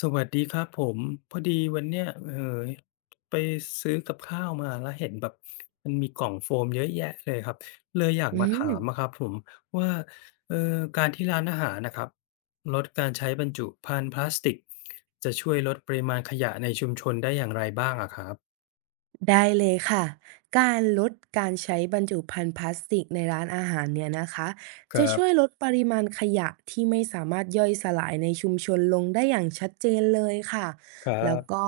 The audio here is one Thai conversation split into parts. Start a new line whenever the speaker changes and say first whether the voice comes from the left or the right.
left: สวัสดีครับผมพอดีวันเนี้ยไปซื้อกับข้าวมาแล้วเห็นแบบมันมีกล่องโฟมเยอะแยะเลยครับเลยอยาก
right: อื
left: มาถา
right: ม
left: มนะครับผมว่าเอ่อการที่ร้านอาหารนะครับลดการใช้บรรจุภัณฑ์พลาสติกจะช่วยลดปริมาณขยะในชุมชนได้อย่างไรบ้างอะครับ
right: ได้เลยค่ะการลดการใช้บรรจุภัณฑ์พลาสติกในร้านอาหารเนี่ยนะคะ
left: ค
right: จะ
left: รับ
right: ช่วยลดปริมาณขยะที่ไม่สามารถย่อยสลายในชุมชนลงได้อย่างชัดเจนเลยค่ะ
left: ครั
right: แล้ว
left: บ
right: ก็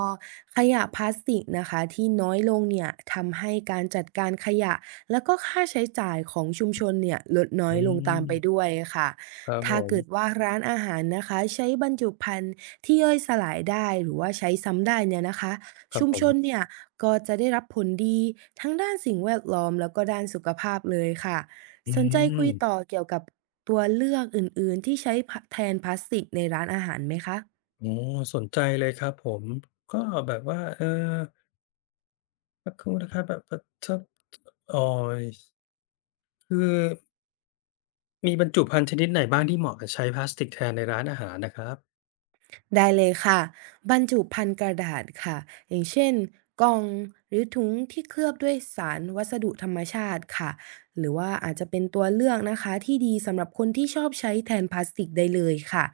right: ขยะพลาสติกนะคะที่น้อยลงเนี่ยทำให้การจัดการขยะแล้วก็ค่าใช้จ่ายของชุมชนเนี่ยลดน้อ
left: อื
right: ยลงตามไป
left: ม
right: ด้วยค่ะ
left: ครับผ
right: ถ้า
left: ม
right: เกิดว่าร้านอาหารนะคะใช้บรรจุภัณฑ์ที่ย่อยสลายได้หรือว่าใช้ซ้ำได้เนี่ยนะคะ
left: ครับ
right: ชุม
left: ผ
right: ชน
left: ม
right: เนี่ยก็จะได้รับผลดีทั้งด้านสิ่งแวดล้อมแล้วก็ด้านสุขภาพเลยค่ะ
left: อื
right: สนใจคุ
left: ม
right: ยต่อเกี่ยวกับตัวเลือกอื่นๆที่ใช้แทนพลาสติกในร้านอาหารไหมคะ
left: โอ้สนใจเลยครับผมก็แบบว่าสักครู่นะครับแบบชอบเอ่อคือมีบรรจุภัณฑ์ชนิดไหนบ้างที่เหมาะกับใช้พลาสติกแทนในร้านอาหารนะครับ
right: ได้เลยค่ะบรรจุภัณฑ์กระดาษค่ะอย่างเช่นกล่องหรือถุงที่เคลือบด้วยสารวัสดุธรรมชาติค่ะหรือว่าอาจจะเป็นตัวเลือกนะคะที่ดีสำหรับคนที่ชอบใช้แทนพลาสติกได้เลยค่ะ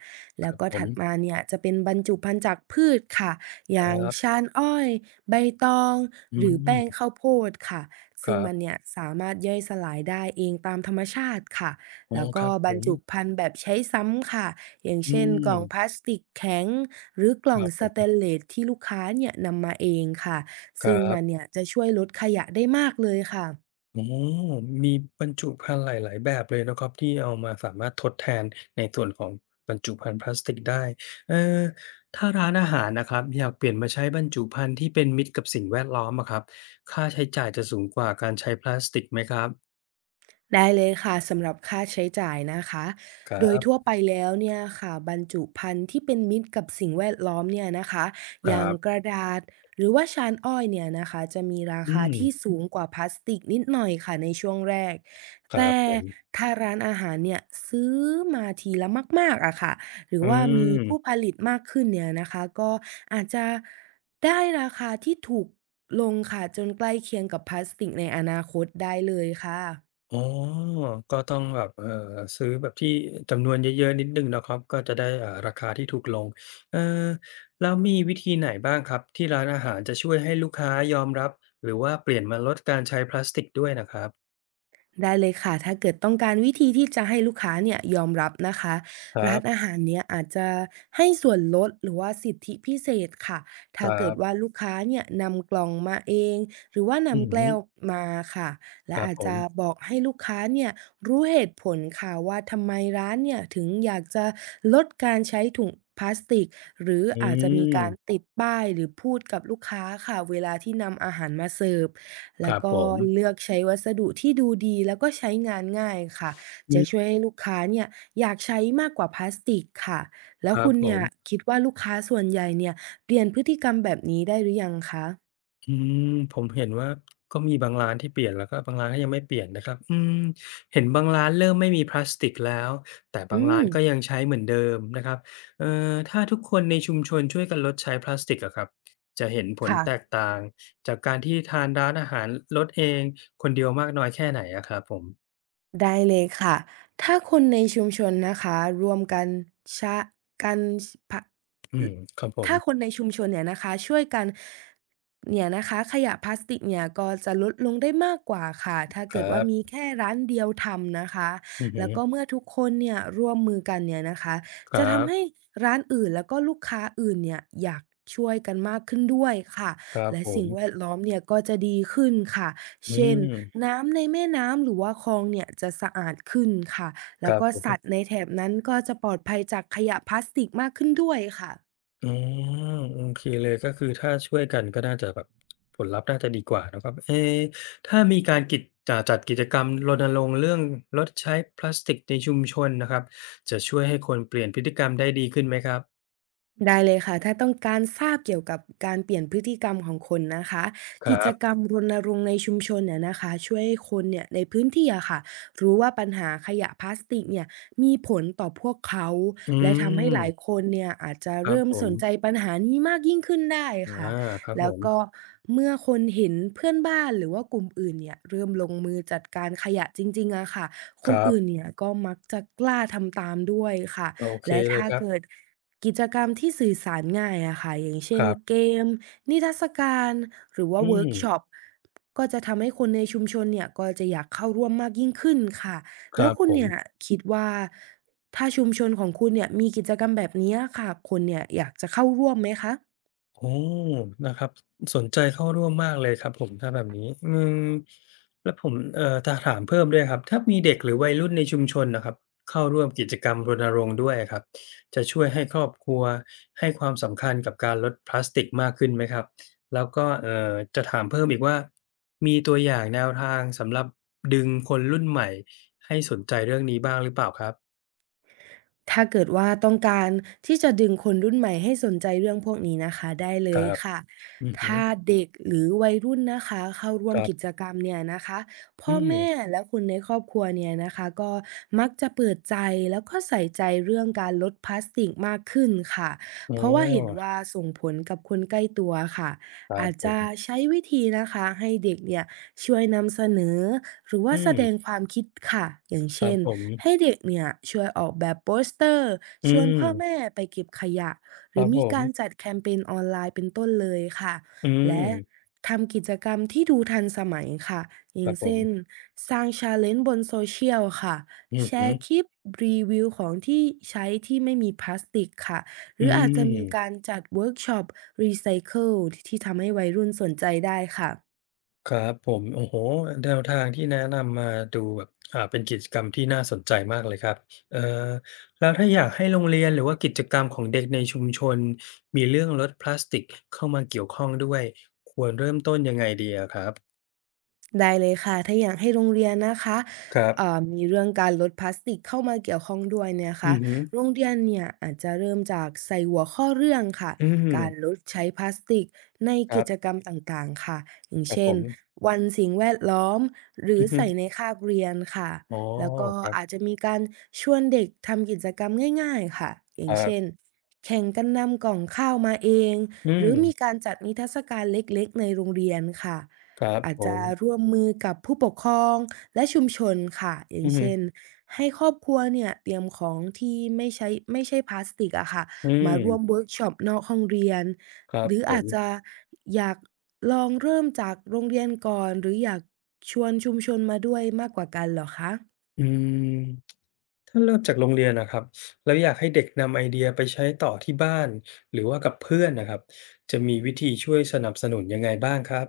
left: ค
right: แล้ว
left: รับ
right: ก็
left: ผม
right: ถัดมาเนี่ยจะเป็นบรรจุภัณฑ์จากพืชค่ะอ
left: ค
right: ย่าง
left: รับ
right: ชานอ้อยใบตอง
left: อื
right: หรือ
left: ม
right: แป้งข้าวโพดค่ะ
left: ค
right: ซึ่ง
left: รั
right: มัน
left: บ
right: เนี่ยสามารถย่อยสลายได้เองตามธรรมชาติค่ะ
left: อ๋อ
right: แล้ว
left: ค
right: ก็
left: รับผ
right: บรร
left: ม
right: จุภัณฑ์แบบใช้ซ้ำค่ะ อย่าง
left: อื
right: เช่นกล่องพ
left: ม
right: ลาสติกแข็งหรือก
left: ค
right: ล่อง
left: รับผ
right: สเตน
left: ม
right: เลสที่ลูกค้าเนี่ยนำมาเองค่ะ
left: ค
right: ซึ่
left: รั
right: งมัน
left: บ
right: เนี่ยจะช่วยลดขยะได้มากเลยค่ะ
left: อ๋อมีบรรจุภัณฑ์หลายๆแบบเลยเนาะครับที่เอามาสามารถทดแทนในส่วนของบรรจุภัณฑ์พลาสติกได้เอ่อถ้าร้านอาหารนะครับอยากเปลี่ยนมาใช้บรรจุภัณฑ์ที่เป็นมิตรกับสิ่งแวดล้อมอะครับค่าใช้จ่ายจะสูงกว่าการใช้พลาสติกไหมครับ
right: ได้เลยค่ะสำหรับค่าใช้จ่ายนะคะ
left: ครั
right: โดยทั่ว
left: บ
right: ไปแล้วเนี่ยค่ะบรรจุภัณฑ์ที่เป็นมิตรกับสิ่งแวดล้อมเนี่ยนะคะ
left: ค
right: อย่า
left: รั
right: งก
left: บ
right: ระดาษหรือว่าชานอ้อยเนี่ยนะคะจะมีรา
left: อื
right: คา
left: ม
right: ที่สูงกว่าพลาสติกนิดหน่อยค่ะในช่วงแรก
left: ครับ
right: แต่
left: ผม
right: ถ้าร้านอาหารเนี่ยซื้อมาทีละมากๆอะค่ะหรือ
left: อื
right: ว่ามี
left: ม
right: ผู้ผลิตมากขึ้นเนี่ยนะคะก็อาจจะได้ราคาที่ถูกลงค่ะจนใกล้เคียงกับพลาสติกในอนาคตได้เลยค่ะ
left: อ๋อก็ต้องแบบซื้อแบบที่จำนวนเยอะๆนิดหนึ่งเนาะครับก็จะได้ราคาที่ถูกลงเอ่อแล้วมีวิธีไหนบ้างครับที่ร้านอาหารจะช่วยให้ลูกค้ายอมรับหรือว่าเปลี่ยนมาลดการใช้พลาสติกด้วยน่ะครับ
right: ได้เลยค่ะ ถ้าเกิดต้องการวิธีที่จะให้ลูกค้าเนี่ยยอมรับนะคะ
left: ครั
right: ร้านอา
left: บ
right: หารเนี้ยอาจจะให้ส่วนลดหรือว่าสิทธิพิเศษค่ะ
left: ค
right: ถ้า
left: รั
right: เกิดว่า
left: บ
right: ลูกค้าเนี่ยนำกล่องมาเองหรือว่า
left: อือ
right: นำ
left: ฮึ
right: แก้วมาค่ะ
left: ค
right: และ
left: รับ
right: อาจ
left: ผม
right: จะบอกให้ลูกค้าเนี่ยรู้เหตุผลค่ะว่าทำไมร้านเนี่ยถึงอยากจะลดการใช้ถุงพลาสติก หรือ
left: อื
right: อาจจะมี
left: ม
right: การติดป้ายหรือพูดกับลูกค้าค่ะเวลาที่นำอาหารมาเสิร์ฟ
left: ค
right: แล้ว
left: รับผ
right: ก็
left: ม
right: เลือกใช้วัสดุที่ดูดีแล้วก็ใช้งานง่ายค่ะ
left: อื
right: จะช่ว
left: ม
right: ยให้ลูกค้าเนี่ยอยากใช้มากกว่าพลาสติกค่ะแล้
left: ค
right: ว
left: รับ
right: คุณ
left: ผ
right: เนี่ย
left: ม
right: คิดว่าลูกค้าส่วนใหญ่เนี่ยเปลี่ยนพฤติกรรมแบบนี้ได้หรือยังคะ
left: อืมผมเห็นว่าก็มีบางร้านที่เปลี่ยนแล้วก็บางร้านก็ยังไม่เปลี่ยนนะครับอืมเห็นบางร้านเริ่มไม่มีพลาสติกแล้วแต่บาง
right: อื
left: ร้า
right: ม
left: นก็ยังใช้เหมือนเดิมนะครับถ้าทุกคนในชุมชนช่วยกันลดใช้พลาสติกอะครับจะเห็นผลแตก
right: ค่ะ
left: ต่างจากการที่ทานร้านอาหารลดเองคนเดียวมากน้อยแค่ไหนอะครับผม
right: ได้เลยค่ะ ถ้าคนในชุมชนนะคะรวมกันชะกันพะ
left: อืมครับผม
right: ถ้าคนในชุมชนเนี่ยนะคะช่วยกันเนี่ยนะคะขยะพลาสติกเนี่ยก็จะลดลงได้มากกว่าค่ะถ้า
left: ค
right: เกิ
left: รั
right: ดว่ามี
left: บ
right: แค่ร้านเดียวทำนะคะ
left: อือฮึ
right: แล้วก็เมื่อทุกคนเนี่ยร่วมมือกันเนี่ยนะคะ
left: ค
right: จะ
left: รับ
right: ทำให้ร้านอื่นแล้วก็ลูกค้าอื่นเนี่ยอยากช่วยกันมากขึ้นด้วยค่ะ
left: ครับ
right: และ
left: ผ
right: สิ่
left: ม
right: งแวดล้อมเนี่ยก็จะดีขึ้นค่ะ
left: อื
right: เช่น
left: ม
right: น้ำในแม่น้ำหรือว่าคลองเนี่ยจะสะอาดขึ้นค่ะ
left: ค
right: แล้ว
left: รับ
right: ก็
left: ผ
right: สัตว์
left: ม
right: ในแถบนั้นก็จะปลอดภัยจากขยะพลาสติกมากขึ้นด้วยค่ะ
left: อ๋อโอเคเลยก็คือถ้าช่วยกันก็น่าจะแบบผลลัพธ์น่าจะดีกว่านะครับเอ๊ถ้ามีการกิจจัดกิจกรรมรณรงค์เรื่องลดใช้พลาสติกในชุมชนนะครับจะช่วยให้คนเปลี่ยนพฤติกรรมได้ดีขึ้นไหมครับ
right: ได้เลยค่ะถ้าต้องการทราบเกี่ยวกับการเปลี่ยนพฤติกรรมของคนนะคะ
left: ค
right: กิ
left: รั
right: จกร
left: บ
right: รมรณรงค์ในชุมชนเนี่ยนะคะช่วยให้คนเนี่ยในพื้นที่อะค่ะรู้ว่าปัญหาขยะพลาสติกเนี่ยมีผลต่อพวกเขา
left: อื
right: และทำให้
left: ม
right: หลายคนเนี่ยอาจจะ
left: ครับ
right: เริ่ม
left: ผ
right: ส
left: ม
right: นใจปัญหานี้มากยิ่งขึ้นได้ค่ะ
left: อาครับผ
right: แล้ว
left: ม
right: ก็เมื่อคนเห็นเพื่อนบ้านหรือว่ากลุ่มอื่นเนี่ยเริ่มลงมือจัดการขยะจริงๆอะค่ะค
left: ค
right: น
left: รับ
right: อื่นเนี่ยก็มักจะกล้าทำตามด้วยค่ะ
left: โอเค
right: และ
left: เลย
right: ถ้า
left: ครั
right: เกิด
left: บ
right: กิจกรรมที่สื่อสารง่ายอะค่ะอย่าง
left: ค
right: เช่น
left: รับ
right: เกมนิทรรศการหรือว่า
left: อื
right: เวิ
left: ม
right: ร์กช็อปก็จะทำให้คนในชุมชนเนี่ยก็จะอยากเข้าร่วมมากยิ่งขึ้นค่ะ
left: ค
right: แล้
left: รั
right: ว
left: บ
right: คุ
left: ผ
right: ณ
left: ม
right: เนี่ยคิดว่าถ้าชุมชนของคุณเนี่ยมีกิจกรรมแบบนี้อะค่ะคนเนี่ยอยากจะเข้าร่วมไหมคะ
left: โอ้นะครับสนใจเข้าร่วมมากเลยครับผมถ้าแบบนี้อืมแล้วผมจะถามเพิ่มด้วยครับถ้ามีเด็กหรือวัยรุ่นในชุมชนน่ะครับเข้าร่วมกิจกรรมรณรงค์ด้วยอะครับจะช่วยให้ครอบครัวให้ความสำคัญกับการลดพลาสติกมากขึ้นไหมครับแล้วก็จะถามเพิ่มอีกว่ามีตัวอย่างแนวทางสำหรับดึงคนรุ่นใหม่ให้สนใจเรื่องนี้บ้างหรือเปล่าครับ
right: ถ้าเกิดว่าต้องการที่จะดึงคนรุ่นใหม่ให้สนใจเรื่องพวกนี้นะคะได้เล
left: ค
right: ย
left: รับ
right: ค่ะ
left: อือฮึ
right: ถ้าเด็กหรือวัยรุ่นนะคะเข้าร่ว
left: ค
right: ม
left: รั
right: กิจ
left: บ
right: กรรมเนี่ยนะคะพ่
left: อื
right: อ
left: ม
right: แม่และคนในครอบครัวเนี่ยนะคะก็มักจะเปิดใจแล้วก็ใส่ใจเรื่องการลดพลาสติกมากขึ้นค่ะ
left: อ๋อ
right: เพราะว่าเห็นว่าส่งผลกับคนใกล้ตัวค่ะ
left: ครับ
right: อาจ
left: ผ
right: จะ
left: ม
right: ใช้วิธีนะคะให้เด็กเนี่ยช่วยนำเสนอหรือ
left: อื
right: ว่าแส
left: ม
right: ดงความคิดค่ะอย่าง
left: ครับ
right: เช่น
left: ผม
right: ให้เด็กเนี่ยช่วยออกแบบโปสเตอร์
left: อื
right: ชวน
left: ม
right: พ่อแม่ไปเก็บขยะห
left: ค
right: รื
left: รั
right: อ
left: บผ
right: มี
left: ม
right: การจัดแคมเปญออนไลน์เป็นต้นเลยค่ะ
left: อื
right: และ
left: ม
right: ทำกิจกรรมที่ดูทันสมัยค่ะอ
left: ค
right: ย่า
left: รั
right: ง
left: บผม
right: เช่นสร้างชาเลนจ์บนโซเชียลค่ะ
left: อือ
right: แช
left: ฮึ
right: ร์คลิปรีวิวของที่ใช้ที่ไม่มีพลาสติกค่ะห
left: อื
right: รืออาจจะมีการ
left: ม
right: จัดเวิร์กช็อปรีไซเคิลที่ทำให้วัยรุ่นสนใจได้ค่ะ
left: ครับผมโอ้โฮแนวทางที่แนะนำมาดูแบบเป็นกิจกรรมที่น่าสนใจมากเลยครับเอ่อแล้วถ้าอยากให้โรงเรียนหรือว่ากิจกรรมของเด็กในชุมชนมีเรื่องลดพลาสติกเข้ามาเกี่ยวข้องด้วยควรเริ่มต้นยังไงดีอะครับ
right: ได้เลยค่ะถ้าอยากให้โรงเรียนนะคะ
left: ครับ
right: มีเรื่องการลดพลาสติกเข้ามาเกี่ยวข้องด้วยเนี่ยนะ
left: อื
right: คะ
left: อฮึ
right: โรงเรียนเนี่ยอาจจะเริ่มจากใส่หัวข้อเรื่องค่ะ
left: อื
right: การล
left: ม
right: ดใช้พลาสติกใน
left: ครั
right: กิจ
left: บ
right: กรรมต่างๆค่ะอย่าง
left: ครับผ
right: เช่น
left: ม
right: วันสิ่งแวดล้อมหรือ
left: อือฮึ
right: ใส่ในคาบเรียนค่ะ
left: อ๋อ
right: แล้วก็
left: ครั
right: อาจ
left: บ
right: จะมีการชวนเด็กทำกิจกรรมง่ายๆค่ะอย่าง
left: ๆ
right: เช่นแข่งกันนำกล่องข้าวมาเอง
left: อื
right: หรือ
left: ม
right: มีการจัดนิทรรศการเล็กๆในโรงเรียนค่ะ
left: ครับ
right: อาจ
left: ผ
right: จะ
left: ม
right: ร่วมมือกับผู้ปกครองและชุมชนค่ะอย่า
left: อื
right: ง
left: อฮึ
right: เช่นให้ครอบครัวเนี่ยเตรียมของที่ไม่ใช่พลาสติกอะค่ะ
left: อื
right: มา
left: ม
right: ร่วมเวิร์กช็อปนอกห้องเรียน
left: ครับ
right: หรือ
left: ผ
right: อา
left: ม
right: จจะอยากลองเริ่มจากโรงเรียนก่อนหรืออยากชวนชุมชนมาด้วยมากกว่ากันเหรอคะ
left: อืมถ้าเริ่มจากโรงเรียนนะครับแล้วอยากให้เด็กนำไอเดียไปใช้ต่อที่บ้านหรือว่ากับเพื่อนนะครับ จะมีวิธีช่วยสนับสนุนยังไงบ้างครับ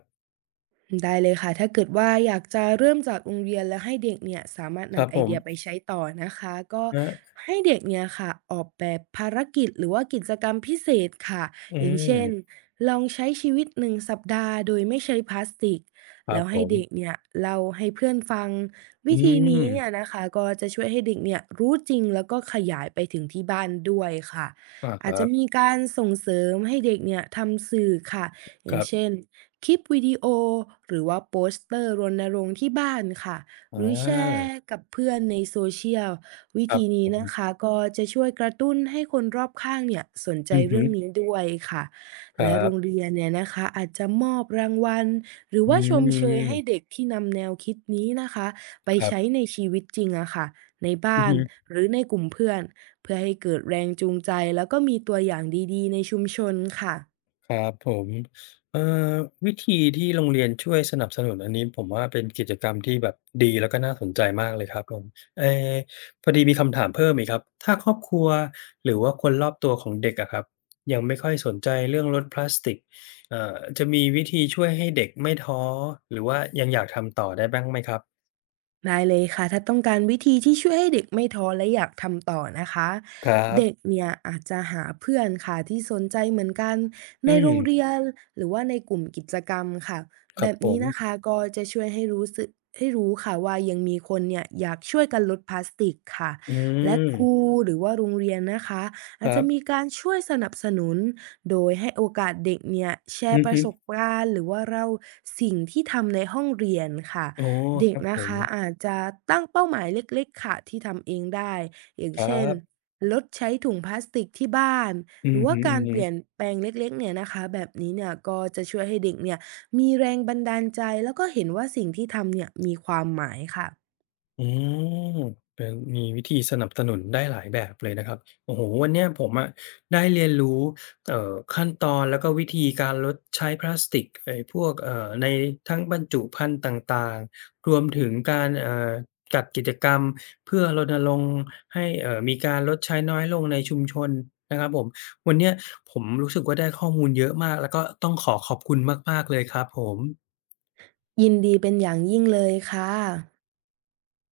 right: ได้เลยค่ะถ้าเกิดว่าอยากจะเริ่มจากโรงเรียนแล้วให้เด็กเนี่ยสามารถ
left: ครับ
right: นำไอ
left: ผ
right: เดียไป
left: ม
right: ใช้ต่อนะคะก็
left: คะ
right: ให้เด็กเนี่ยค่ะออกแบบภารกิจหรือว่ากิจกรรมพิเศษค่ะ
left: อื
right: อย่างเช่น
left: ม
right: ลองใช้ชีวิต1 สัปดาห์โดยไม่ใช้พลาสติก
left: ครั
right: แล้
left: บ
right: ว
left: ผ
right: ให้
left: ม
right: เด็กเนี่ยเล่าให้เพื่อนฟัง
left: อื
right: วิธี
left: ม
right: นี้เนี่ยนะคะก็จะช่วยให้เด็กเนี่ยรู้จริงแล้วก็ขยายไปถึงที่บ้านด้วยค่ะ
left: อาค
right: อาจ
left: รั
right: จะ
left: บ
right: มีการส่งเสริมให้เด็กเนี่ยทำสื่อค่ะอ
left: ค
right: ย่าง
left: รับ
right: เช่น คลิปวิดีโอหรือว่าโปสเตอร์รณรงค์ที่บ้านค่ะ
left: อ
right: หรือแช
left: า
right: ร์กับเพื่อนในโซเชียลวิ
left: ครับ
right: ธี
left: ผ
right: นี้นะ
left: ม
right: คะก็จะช่วยกระตุ้นให้คนรอบข้างเนี่ยสนใจ
left: อือฮึ
right: เรื่องนี้ด้วยค่ะ
left: ครั
right: และโรง
left: บ
right: เรียนเนี่ยนะคะอาจจะมอบรางวัลหรือ
left: อื
right: ว่าชมเชยให้
left: ม
right: เด็กที่นำแนวคิดนี้นะคะไป
left: ครับ
right: ใช้ในชีวิตจริงอะค่ะใน
left: อือ
right: บ้าน
left: ฮึ
right: หรือในกลุ่มเพื่อนเพื่อให้เกิดแรงจูงใจแล้วก็มีตัวอย่างดีๆในชุมชนค่ะ
left: ครับผมเอ่อวิธีที่โรงเรียนช่วยสนับสนุนอันนี้ผมว่าเป็นกิจกรรมที่แบบดีแล้วก็น่าสนใจมากเลยครับผมเอ่อพอดีมีคำถามเพิ่มอีกครับถ้าครอบครัวหรือว่าคนรอบตัวของเด็กอะครับยังไม่ค่อยสนใจเรื่องลดพลาสติกจะมีวิธีช่วยให้เด็กไม่ท้อหรือว่ายังอยากทำต่อได้บ้างไหมครับ
right: ได้เลยค่ะถ้าต้องการวิธีที่ช่วยให้เด็กไม่ท้อและอยากทำต่อนะคะ
left: ครั
right: เด็ก
left: บ
right: เนี่ยอาจจะหาเพื่อนค่ะที่สนใจเหมือนกัน
left: อื
right: ใน
left: ม
right: โรงเรียนหรือว่าในกลุ่มกิจกรรมค่ะ
left: ค
right: แบ
left: รับ
right: บ
left: ผ
right: นี้
left: ม
right: นะคะก็จะช่วยให้รู้ค่ะว่ายังมีคนเนี่ยอยากช่วยกันลดพลาสติกค่ะ
left: อื
right: และ
left: ม
right: ครูหรือว่าโรงเรียนนะคะ
left: ค
right: อาจ
left: รั
right: จะมี
left: บ
right: การช่วยสนับสนุนโดยให้โอกาสเด็กเนี่ยแช
left: อื
right: ร์
left: อ
right: ประ
left: ฮึ
right: สบการณ์หรือว่าเล่าสิ่งที่ทำในห้องเรียนค่ะ
left: อ๋อ
right: เด็
left: ค
right: ก
left: รับผ
right: นะ
left: ม
right: คะอาจจะตั้งเป้าหมายเล็กๆค่ะที่ทำเองได้อย่าง
left: ครั
right: เช่น
left: บ
right: ลดใช้ถุงพลาสติกที่บ้าน
left: อื
right: หรื
left: อ
right: อว่า
left: ฮึ
right: การเปลี่ยน
left: ๆ
right: แปลงเล็กๆเนี่ยนะคะแบบนี้เนี่ยก็จะช่วยให้เด็กเนี่ยมีแรงบันดาลใจแล้วก็เห็นว่าสิ่งที่ทำเนี่ยมีความหมายค่ะ
left: อืมเป็นมีวิธีสนับสนุนได้หลายแบบเลยนะครับโอ้โฮวันเนี้ยผมอะได้เรียนรู้ขั้นตอนแล้วก็วิธีการลดใช้พลาสติกไอ้พวกในทั้งบรรจุภัณฑ์ต่างๆรวมถึงการจัดกิจกรรมเพื่อรณรงค์ให้มีการลดใช้น้อยลงในชุมชนนะครับผมวันเนี้ยผมรู้สึกว่าได้ข้อมูลเยอะมากแล้วก็ต้องขอขอบคุณมากๆเลยครับผม
right: ยินดีเป็นอย่างยิ่งเลยค่ะ